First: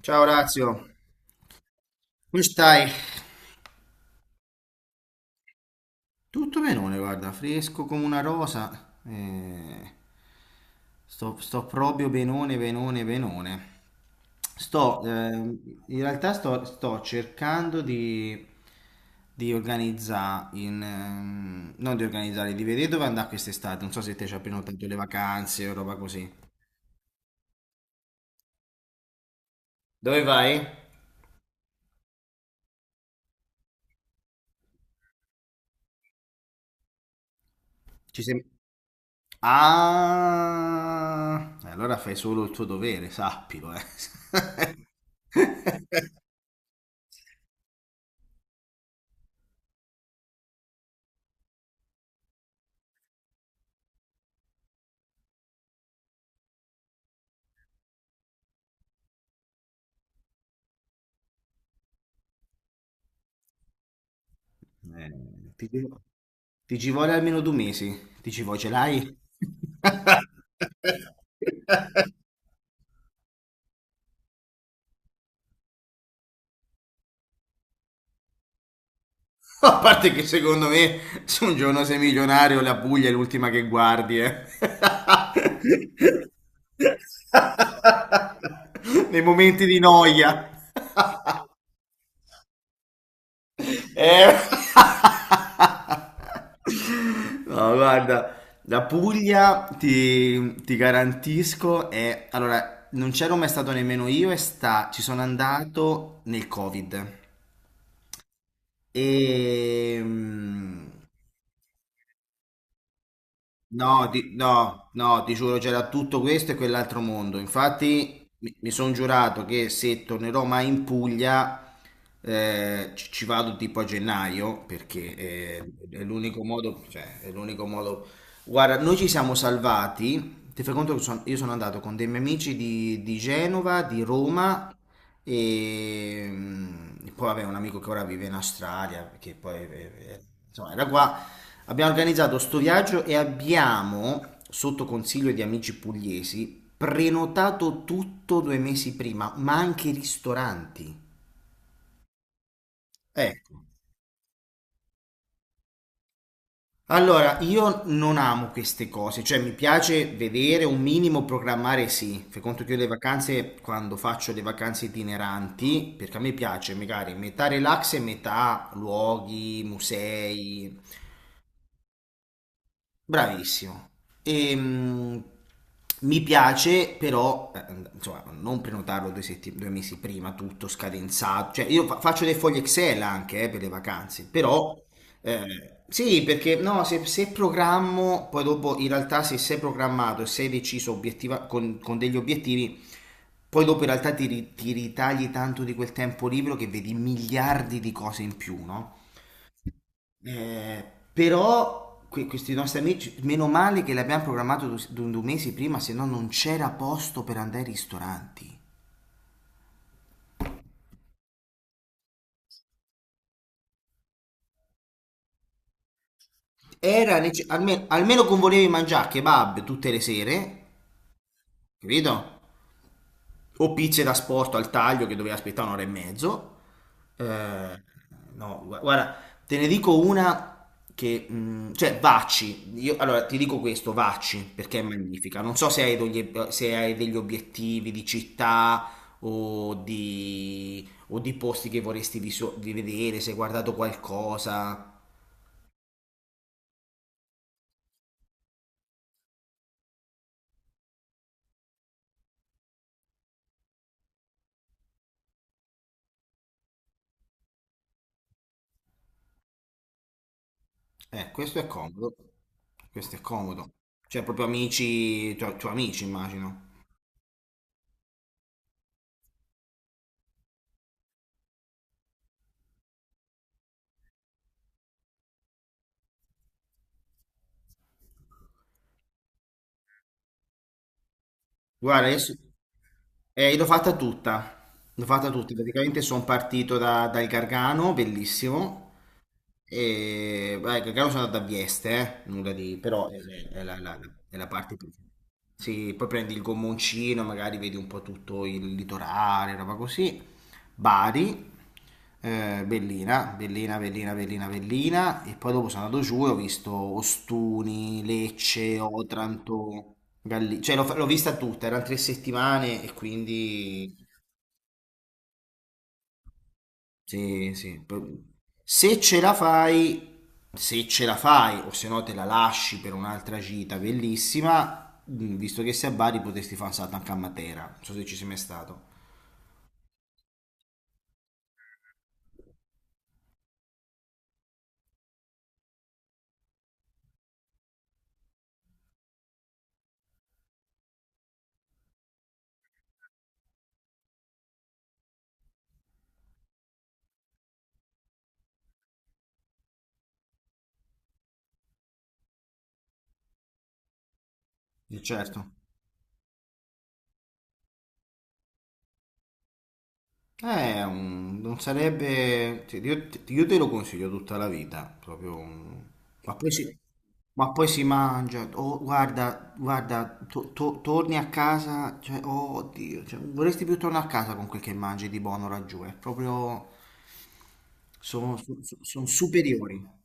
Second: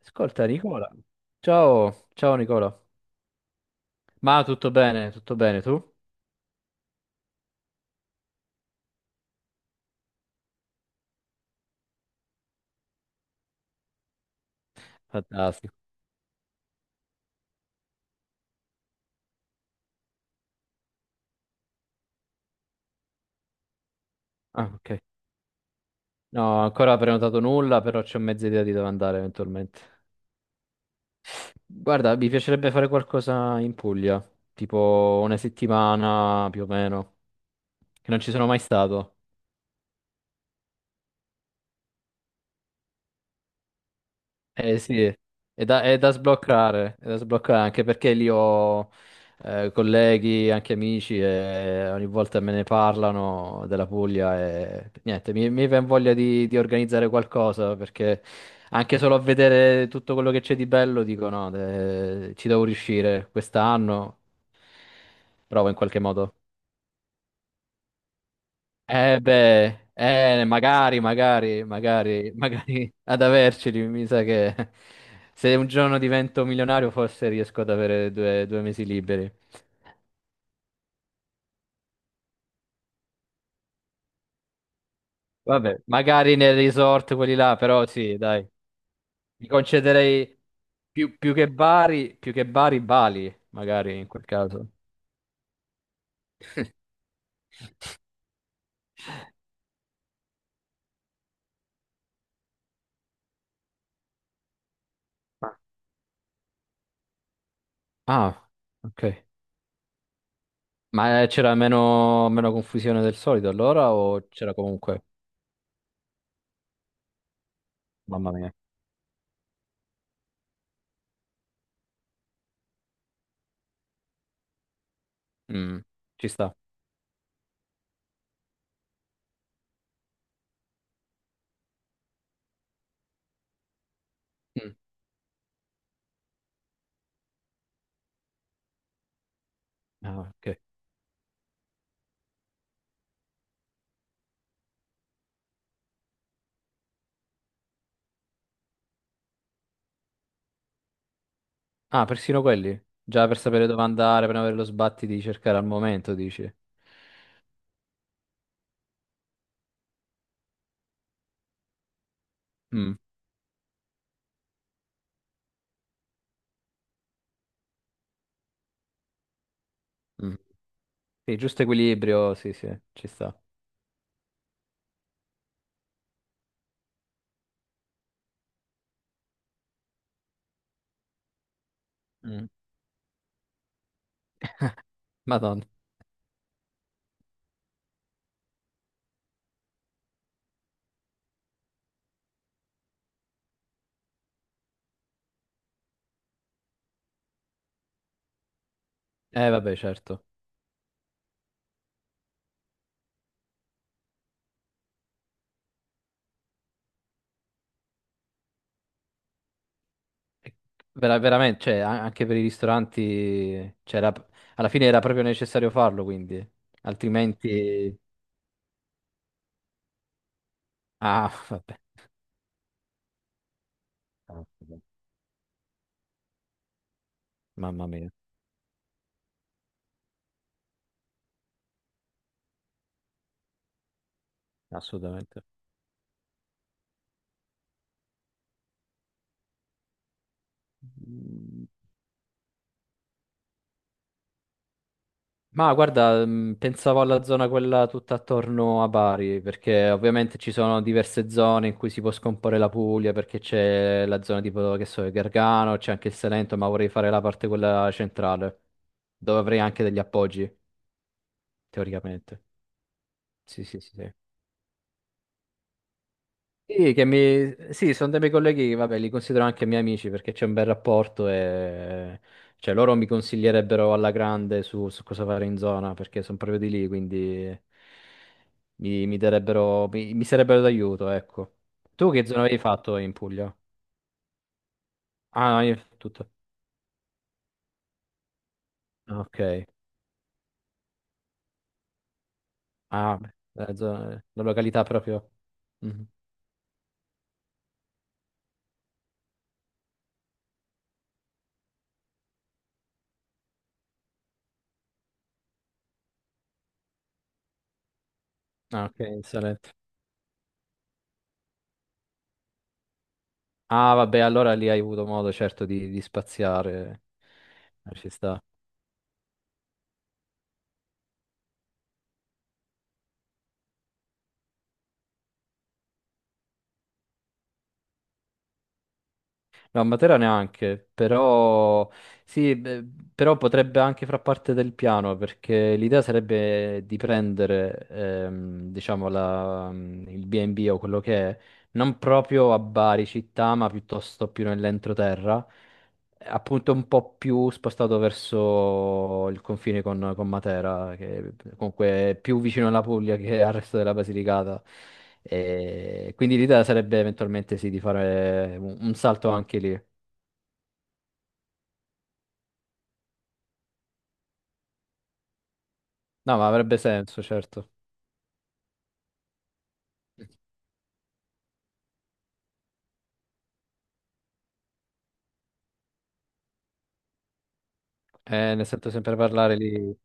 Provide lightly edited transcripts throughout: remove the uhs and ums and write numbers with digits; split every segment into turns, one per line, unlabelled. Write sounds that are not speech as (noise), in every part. Ciao
Ascolta
Orazio,
Nicola. Ciao, ciao
come
Nicola.
stai?
Ma tutto bene tu?
Tutto benone, guarda, fresco come una rosa. Sto proprio benone, benone, benone. Sto, ehm,
Fantastico.
in realtà sto cercando di organizzare, non di organizzare, di vedere dove andare quest'estate. Non so se te ci hai
Ah,
prenotato le
ok.
vacanze o roba così.
No, ancora prenotato nulla, però c'ho mezza idea di dove andare eventualmente.
Dove vai?
Guarda, mi piacerebbe fare qualcosa in Puglia, tipo una settimana più o meno, che non
Ci
ci
sei,
sono mai stato.
Ah, e allora fai solo il tuo dovere, sappilo, eh.
Eh sì,
(laughs)
è da sbloccare anche perché lì ho colleghi, anche amici e ogni volta me ne parlano della Puglia e niente, mi viene voglia di organizzare qualcosa perché anche solo a vedere tutto quello che c'è di bello dico no, ci devo riuscire quest'anno,
Eh, ti,
provo in
ci
qualche
vo-
modo.
ti ci vuole almeno 2 mesi. Ti ci vuoi, ce l'hai?
Eh beh, magari,
(laughs)
magari, magari, magari (laughs) ad averceli, mi sa che (laughs) se un giorno divento milionario forse riesco ad avere due mesi liberi.
A parte che secondo me, se un giorno sei milionario, la Puglia è l'ultima che guardi, eh.
Vabbè, magari nel resort quelli
(laughs)
là, però sì, dai,
Nei
mi
momenti di
concederei
noia.
più che Bari, Bali, magari in quel
Eh,
caso.
(laughs)
(laughs)
No, guarda, la Puglia ti garantisco è. Allora, non c'ero mai stato nemmeno io ci sono andato nel Covid.
Ah, ok.
E... mm,
C'era meno confusione del solito allora
No,
o c'era
no,
comunque?
no, ti giuro, c'era tutto questo e quell'altro mondo. Infatti,
Mamma mia.
sono giurato che se tornerò mai in Puglia, ci vado tipo a gennaio, perché
Mm,
è
ci
l'unico
sta.
modo, cioè, è l'unico modo. Guarda, noi ci siamo salvati. Ti fai conto che io sono andato con dei miei amici di Genova, di Roma
Mm.
e, poi vabbè, un amico che ora vive in Australia, che poi
Ah, ok.
insomma, era qua. Abbiamo organizzato sto viaggio e abbiamo, sotto consiglio di amici pugliesi, prenotato tutto 2 mesi prima, ma anche i ristoranti.
Ah, persino quelli? Già per
Ecco.
sapere dove andare, per non avere lo sbatti di cercare al momento, dici?
Allora, io non amo queste cose, cioè mi piace vedere un minimo programmare, sì. Fai conto che io le
Mm,
vacanze, quando faccio le vacanze itineranti, perché a me piace magari metà relax e metà luoghi,
mm.
musei.
Sì, giusto equilibrio, sì, sì, ci sta.
Bravissimo. Ehm, Mi piace però, insomma, non prenotarlo 2 mesi prima, tutto scadenzato. Cioè, io faccio dei
Mm.
fogli Excel anche per le vacanze, però
Madonna.
sì, perché no, se programmo, poi dopo in realtà se sei programmato e sei deciso con degli obiettivi, poi dopo in realtà ti ritagli tanto di quel tempo libero che vedi miliardi di cose in più, no?
Vabbè, certo.
Eh, però questi nostri amici, meno male che l'abbiamo programmato 2 mesi prima, se no non c'era posto per andare ai ristoranti.
E veramente, cioè, anche per i ristoranti, c'era alla fine era proprio necessario farlo, quindi.
Era
Altrimenti...
almeno, con volevi mangiare kebab tutte le sere,
Ah, (laughs) vabbè,
capito? O pizze da sporto al
caspita,
taglio che doveva aspettare un'ora e mezzo. Eh,
mamma mia,
no, guarda, te ne dico una che, cioè, Vacci. Io, allora, ti dico questo, Vacci, perché è magnifica.
assolutamente.
Non so se hai degli obiettivi di città o o di posti che vorresti di vedere, se hai guardato qualcosa.
Ma guarda, pensavo alla zona quella tutta attorno a Bari, perché ovviamente ci sono diverse zone in cui si può scomporre la Puglia, perché c'è la zona tipo, che so, il Gargano, c'è anche il Salento, ma vorrei fare la parte quella centrale, dove avrei anche degli appoggi,
Questo è comodo.
teoricamente.
Questo è
Sì,
comodo.
sì, sì, sì.
Cioè, proprio amici, tu, amici, immagino.
Sì, che mi... sì, sono dei miei colleghi, che, vabbè, li considero anche miei amici perché c'è un bel rapporto e cioè, loro mi consiglierebbero alla grande su cosa fare in zona perché sono proprio di lì, quindi mi darebbero, mi sarebbero d'aiuto, ecco.
Guarda,
Tu che
adesso.
zona avevi fatto in Puglia?
L'ho fatta tutta,
Ah, no, io
praticamente sono
tutto.
partito dal Gargano, bellissimo,
Ah, ok.
e beh, il Gargano sono andato a Vieste, nulla di, però
Ah, beh,
è la, la- è
la
la parte
località
più.
proprio.
Sì, poi
Mhm.
prendi il gommoncino, magari vedi un po' tutto il litorale, roba così, Bari, Bellina, Bellina, Bellina, Bellina, Bellina e poi dopo sono andato giù e ho visto Ostuni, Lecce,
Ah, ok, in Salento.
Otranto, Galli, cioè l'ho vista tutta, erano 3 settimane e quindi
Ah, vabbè, allora lì hai avuto modo certo di spaziare.
sì, sì.
Ci sta.
Se ce la fai, Se ce la fai o se no te la lasci per un'altra gita bellissima, visto che sei a Bari potresti fare un salto anche a Matera, non so se ci sei mai stato.
No, a Matera neanche, però sì, beh, però potrebbe anche far parte del piano perché l'idea sarebbe di prendere, diciamo, il B&B o quello che è, non proprio a Bari città, ma piuttosto più nell'entroterra, appunto un po' più spostato verso il confine con Matera, che comunque è più vicino alla Puglia che al resto della Basilicata.
Certo.
E quindi l'idea sarebbe eventualmente sì, di fare un salto anche lì.
Non sarebbe. Io te lo consiglio tutta la vita, proprio. Ma
No, ma
poi
avrebbe
si,
senso,
ma poi
certo.
si mangia, oh, guarda, torni a casa, cioè, oh, oddio, cioè, vorresti più tornare a casa con quel che mangi di buono laggiù, è proprio.
Ne sento
Sono
sempre parlare
superiori.
lì.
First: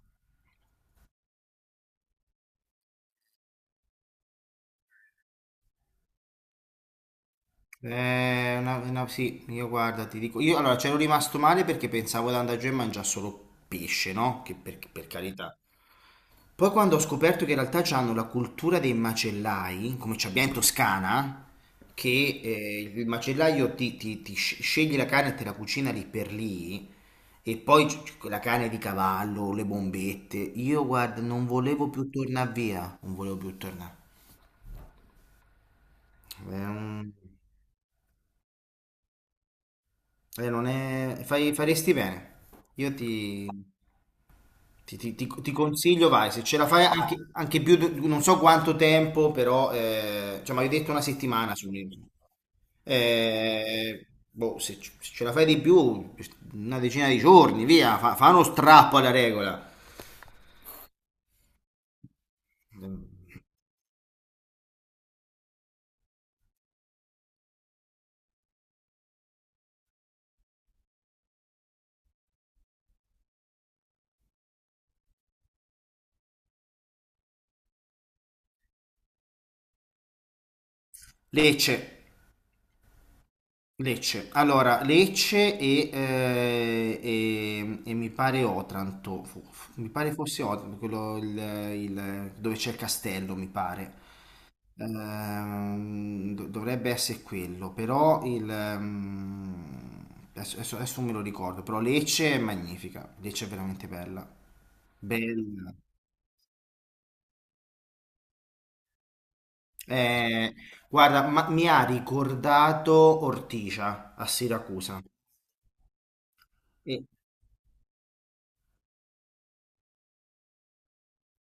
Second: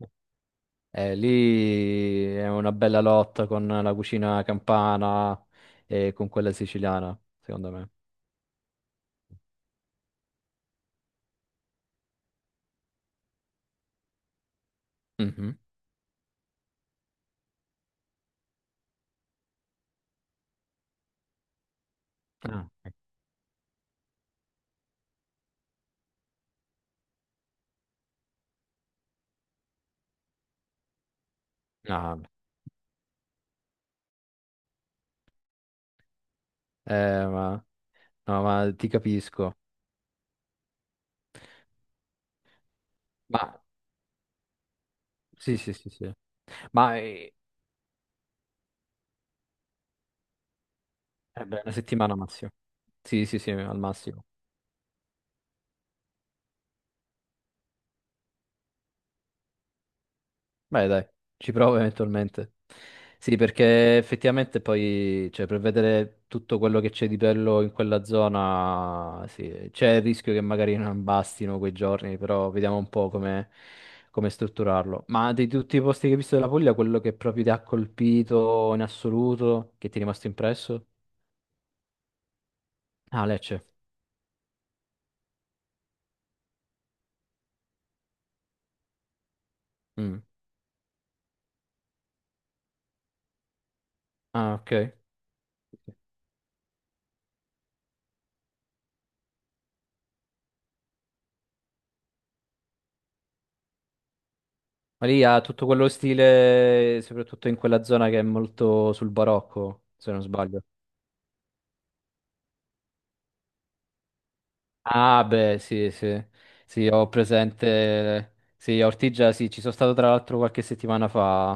Lì è una bella lotta con la cucina campana e con quella siciliana, secondo me.
Sì, io guarda, ti dico, io allora c'ero rimasto male perché pensavo di andare giù e mangiare solo pesce, no? Che per carità.
Mhm.
Poi quando ho scoperto che in realtà hanno la cultura dei macellai, come ci abbiamo in Toscana, che
Ah, ok.
il macellaio sceglie la carne e te la cucina lì per lì, e poi la carne di cavallo, le bombette, io guarda non volevo
No,
più
vabbè.
tornare via, non volevo più tornare. È un-
Ma no, ma ti capisco.
non è- fai- faresti bene. Io ti,
Ma
ti- ti- ti- ti
sì, sì, sì,
consiglio,
sì.
vai, se ce la fai
Ma eh,
anche più, non so quanto tempo, però, cioè, mi hai detto una
eh
settimana
beh,
su
una
un'isola.
settimana massimo. Sì, sì, sì, al massimo.
Boh, se ce la fai di più, una decina di giorni, via, fa uno strappo alla regola.
Beh, dai, ci provo eventualmente. Sì, perché effettivamente poi, cioè, per vedere tutto quello che c'è di bello in quella zona, sì, c'è il rischio che magari non bastino quei giorni, però vediamo un po' come, come strutturarlo. Ma di tutti i posti che hai visto della Puglia, quello che proprio ti ha colpito in assoluto, che ti è rimasto impresso?
Lecce.
Ah, Lecce.
Lecce, allora Lecce e mi pare Otranto, mi pare
Mm.
fosse Otranto, quello dove c'è il castello, mi pare.
Ah, ok.
Dovrebbe essere quello, però adesso, adesso non me lo ricordo, però Lecce è magnifica, Lecce è veramente bella.
Ma lì ha tutto
Bella.
quello stile, soprattutto in quella zona che è molto sul barocco, se non
Eh,
sbaglio.
Guarda, mi ha ricordato Ortigia a Siracusa.
Ah, beh, sì, sì, sì, ho presente. Sì, a Ortigia, sì, ci sono stato tra l'altro qualche settimana fa.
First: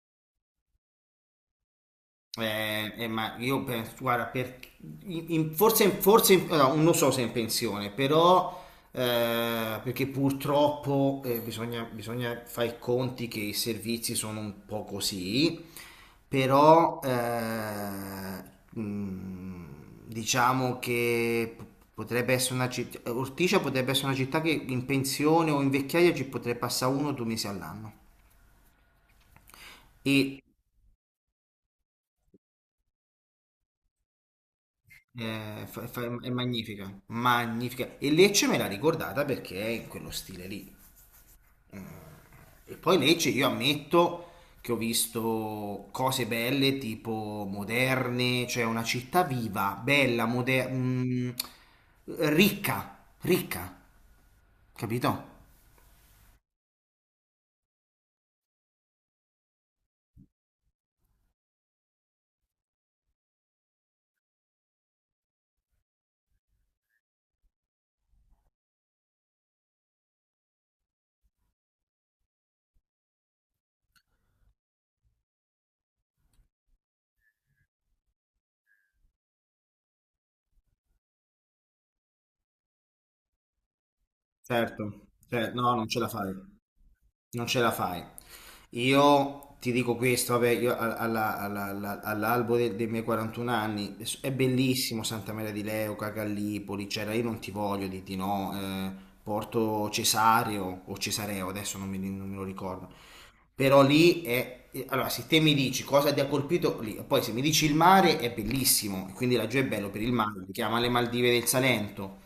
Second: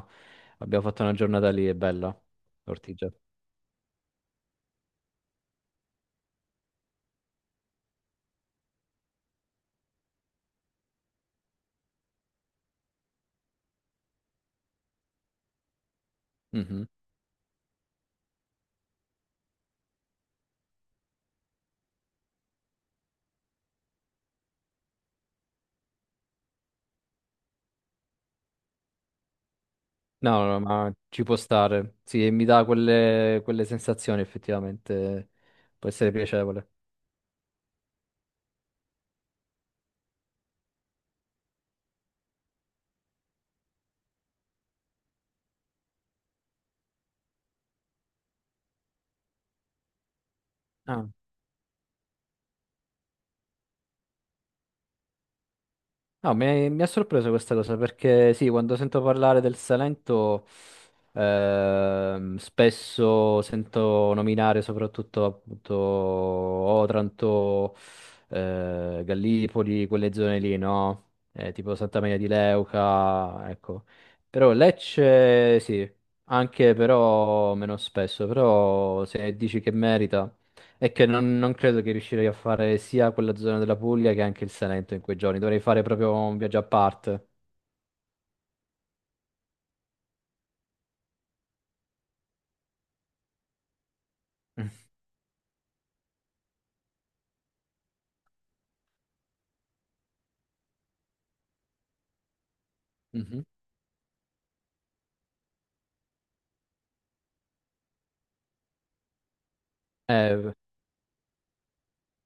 Abbiamo fatto una giornata lì, è bella. Ortigia.
Ma io penso, guarda, no, non so se è in pensione, però perché purtroppo bisogna fare i conti che i servizi sono un po' così,
Mhm.
però mh, diciamo che potrebbe essere una città, Ortigia potrebbe essere una città che in pensione o in vecchiaia ci potrebbe passare 1 o 2 mesi all'anno. E
No, no, ma ci può stare. Sì, e mi dà quelle, quelle sensazioni, effettivamente.
È, fa-
Può essere
fa- è
piacevole.
magnifica, magnifica. E Lecce me l'ha ricordata perché è in quello stile lì. E poi Lecce, io ammetto che ho visto cose belle, tipo moderne, cioè una città viva, bella, moderna,
Ah.
ricca, ricca, capito?
No, mi ha sorpreso questa cosa perché sì, quando sento parlare del Salento, spesso sento nominare soprattutto appunto Otranto, Gallipoli, quelle zone lì, no? Tipo Santa Maria di Leuca, ecco. Però Lecce sì, anche però meno spesso, però se dici che merita, è che non, non credo che riuscirei a fare sia quella zona della Puglia che anche il Salento in
Certo,
quei giorni.
cioè,
Dovrei
no,
fare
non ce la
proprio
fai.
un viaggio a parte.
Non ce la fai. Io ti dico questo, vabbè, io a- alla- alla- alla- all'albo dei miei 41 anni è
(laughs)
bellissimo Santa Maria di Leuca, Gallipoli, c'era, io non ti voglio di no, Porto Cesario o Cesareo, adesso non me lo ricordo.
Mhm.
Però lì allora se te mi dici cosa ti ha colpito lì, poi se mi dici il mare è bellissimo, e quindi laggiù è bello per il mare, si
Eh,
chiama le Maldive del Salento.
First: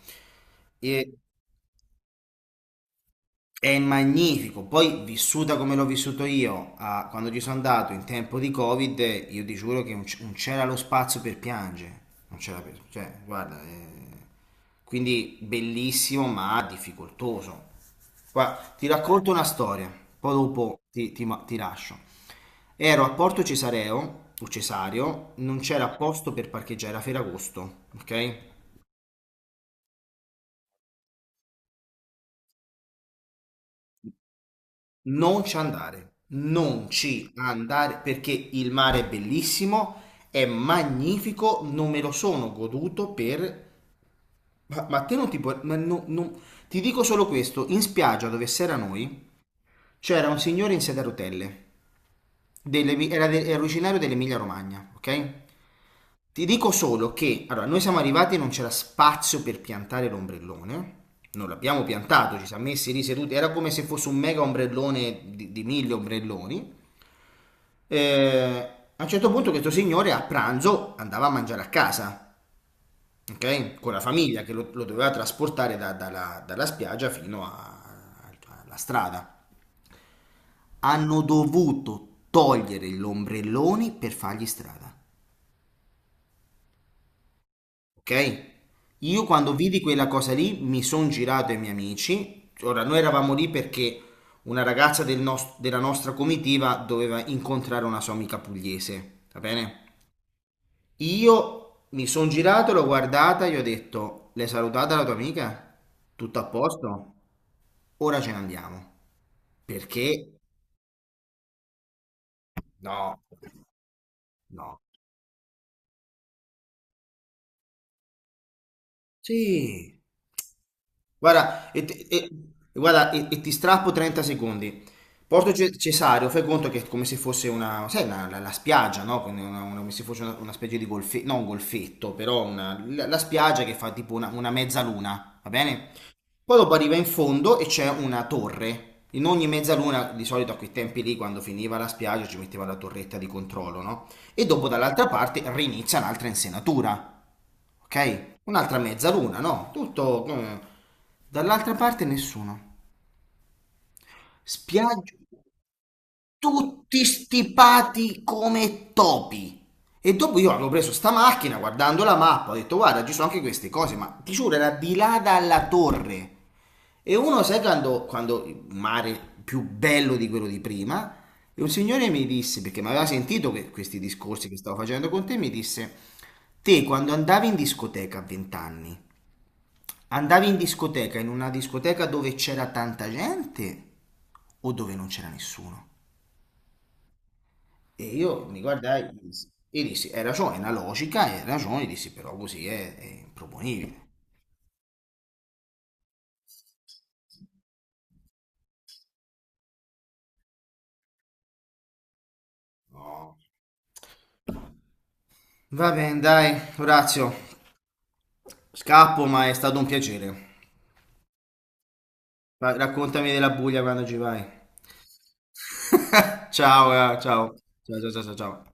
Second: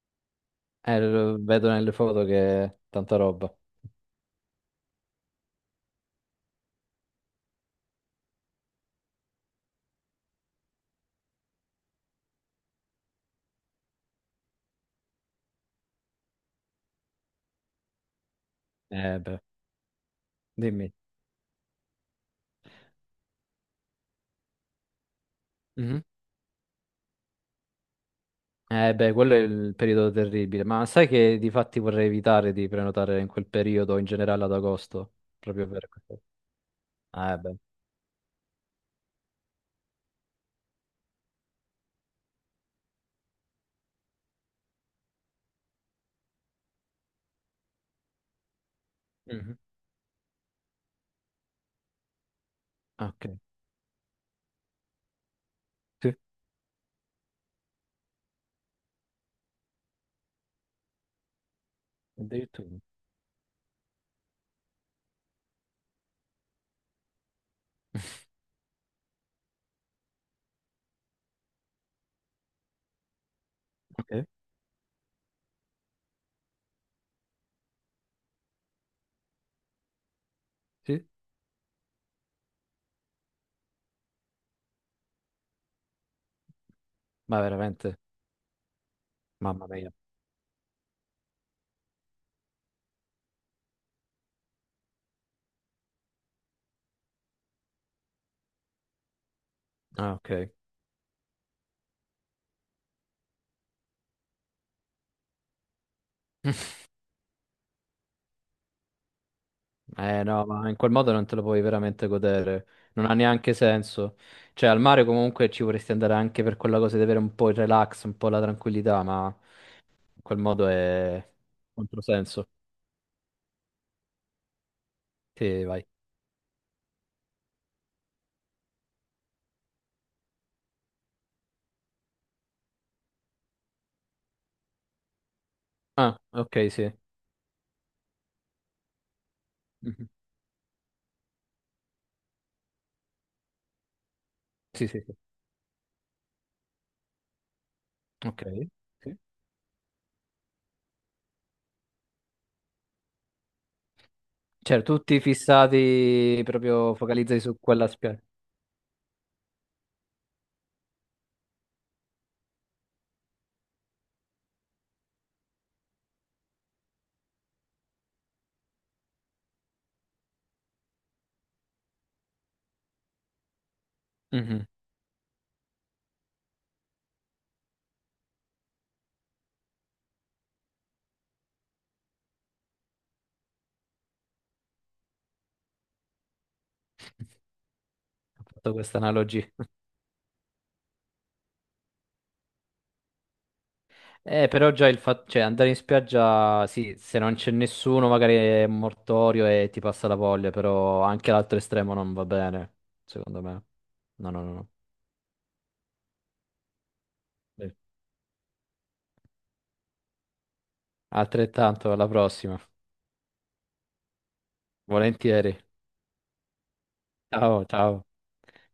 E-
lo vedo nelle foto che è tanta roba.
è magnifico, poi vissuta come l'ho vissuto io, ah, quando ci sono andato in tempo di Covid, io ti giuro che non c'era lo spazio per piangere, non c'era per, cioè, guarda, quindi bellissimo ma difficoltoso. Guarda, ti
Eh
racconto
beh,
una storia, poi dopo
dimmi.
ti lascio. Ero a Porto Cesareo, o Cesario, non c'era
Mhm.
posto per parcheggiare, era Ferragosto, ok?
Eh beh, quello è il periodo terribile. Ma sai che di fatti vorrei evitare di prenotare in quel periodo, in generale ad agosto,
Non ci
proprio per
andare,
questo.
non ci
Ah, eh beh.
andare perché il mare è bellissimo, è magnifico, non me lo sono goduto per. Ma te non ti puoi. Ti dico solo questo, in spiaggia dove si era noi
Mhm.
c'era un signore in sedia a rotelle,
Ok.
era originario dell'Emilia Romagna, ok?
Sì,
Ti dico solo che, allora, noi siamo arrivati e non c'era spazio per piantare l'ombrellone, non l'abbiamo piantato, ci siamo
addirittura.
messi lì seduti, era come se fosse un mega ombrellone di 1000 ombrelloni.
(laughs)
Eh, a un certo punto questo signore a pranzo andava a mangiare a casa, ok? Con la
Ok.
famiglia che lo doveva trasportare dalla spiaggia fino alla strada.
Sì,
Hanno dovuto togliere gli ombrelloni per fargli strada,
ma veramente,
ok? Io quando
mamma
vidi
mia.
quella cosa lì mi sono girato ai miei amici. Ora, noi eravamo lì perché una ragazza della nostra comitiva doveva incontrare una sua amica pugliese, va bene?
Ah, ok.
Io mi sono girato, l'ho guardata, gli ho detto, l'hai salutata la tua amica? Tutto a
(laughs)
posto? Ora ce ne andiamo.
Eh
Perché?
no, ma in quel modo non te lo puoi veramente godere, non ha
No,
neanche senso. Cioè,
no.
al mare comunque ci vorresti andare anche per quella cosa di avere un po' il relax, un po' la tranquillità, ma
Sì.
in quel modo è
Guarda, e, ti- e-
controsenso.
guarda, e- e ti strappo 30 secondi. Porto
Sì, vai.
Cesareo, fai conto che è come se fosse una, sai, la spiaggia, no? Quindi come se fosse una specie di golfetto, non un golfetto, però la spiaggia che fa tipo una mezzaluna, va bene?
Ah,
Poi
ok,
dopo
sì.
arriva in fondo e c'è una torre. In ogni
Mhm.
mezzaluna, di solito a quei tempi lì, quando finiva la spiaggia, ci metteva la torretta di controllo, no? E dopo
Sì, sì,
dall'altra
sì.
parte rinizia un'altra insenatura, ok?
Ok.
Un'altra
Sì.
mezzaluna, no? Tutto. Eh. Dall'altra parte nessuno.
Cioè,
Spiaggia,
tutti fissati, proprio
tutti
focalizzati su quella
stipati
spiaggia.
come topi. E dopo io avevo preso sta macchina, guardando la mappa, ho detto guarda, ci sono anche queste cose, ma ti giuro, era di là dalla torre. E uno, sai quando il mare più bello di quello di prima, e un signore mi disse, perché mi aveva sentito questi discorsi che
Mhm.
stavo facendo con te, mi disse, te quando andavi in discoteca a 20 anni, andavi in discoteca, in una discoteca dove c'era tanta gente o dove non c'era nessuno? E
Ho
io mi
fatto questa
guardai e
analogia.
dissi, hai ragione, è una logica, hai ragione, dissi, però così è improponibile.
Però già il fatto, cioè andare in spiaggia, sì, se non c'è nessuno magari è un mortorio e ti passa la voglia, però anche l'altro estremo non va bene, secondo me. No, no, no, no.
Va bene, dai, Orazio,
Beh,
scappo, ma è stato un piacere.
altrettanto, alla prossima.
Ma raccontami della Puglia quando ci vai.
Volentieri.
(laughs) Ciao, ciao.
Ciao, ciao.
Ciao, ciao, ciao, ciao.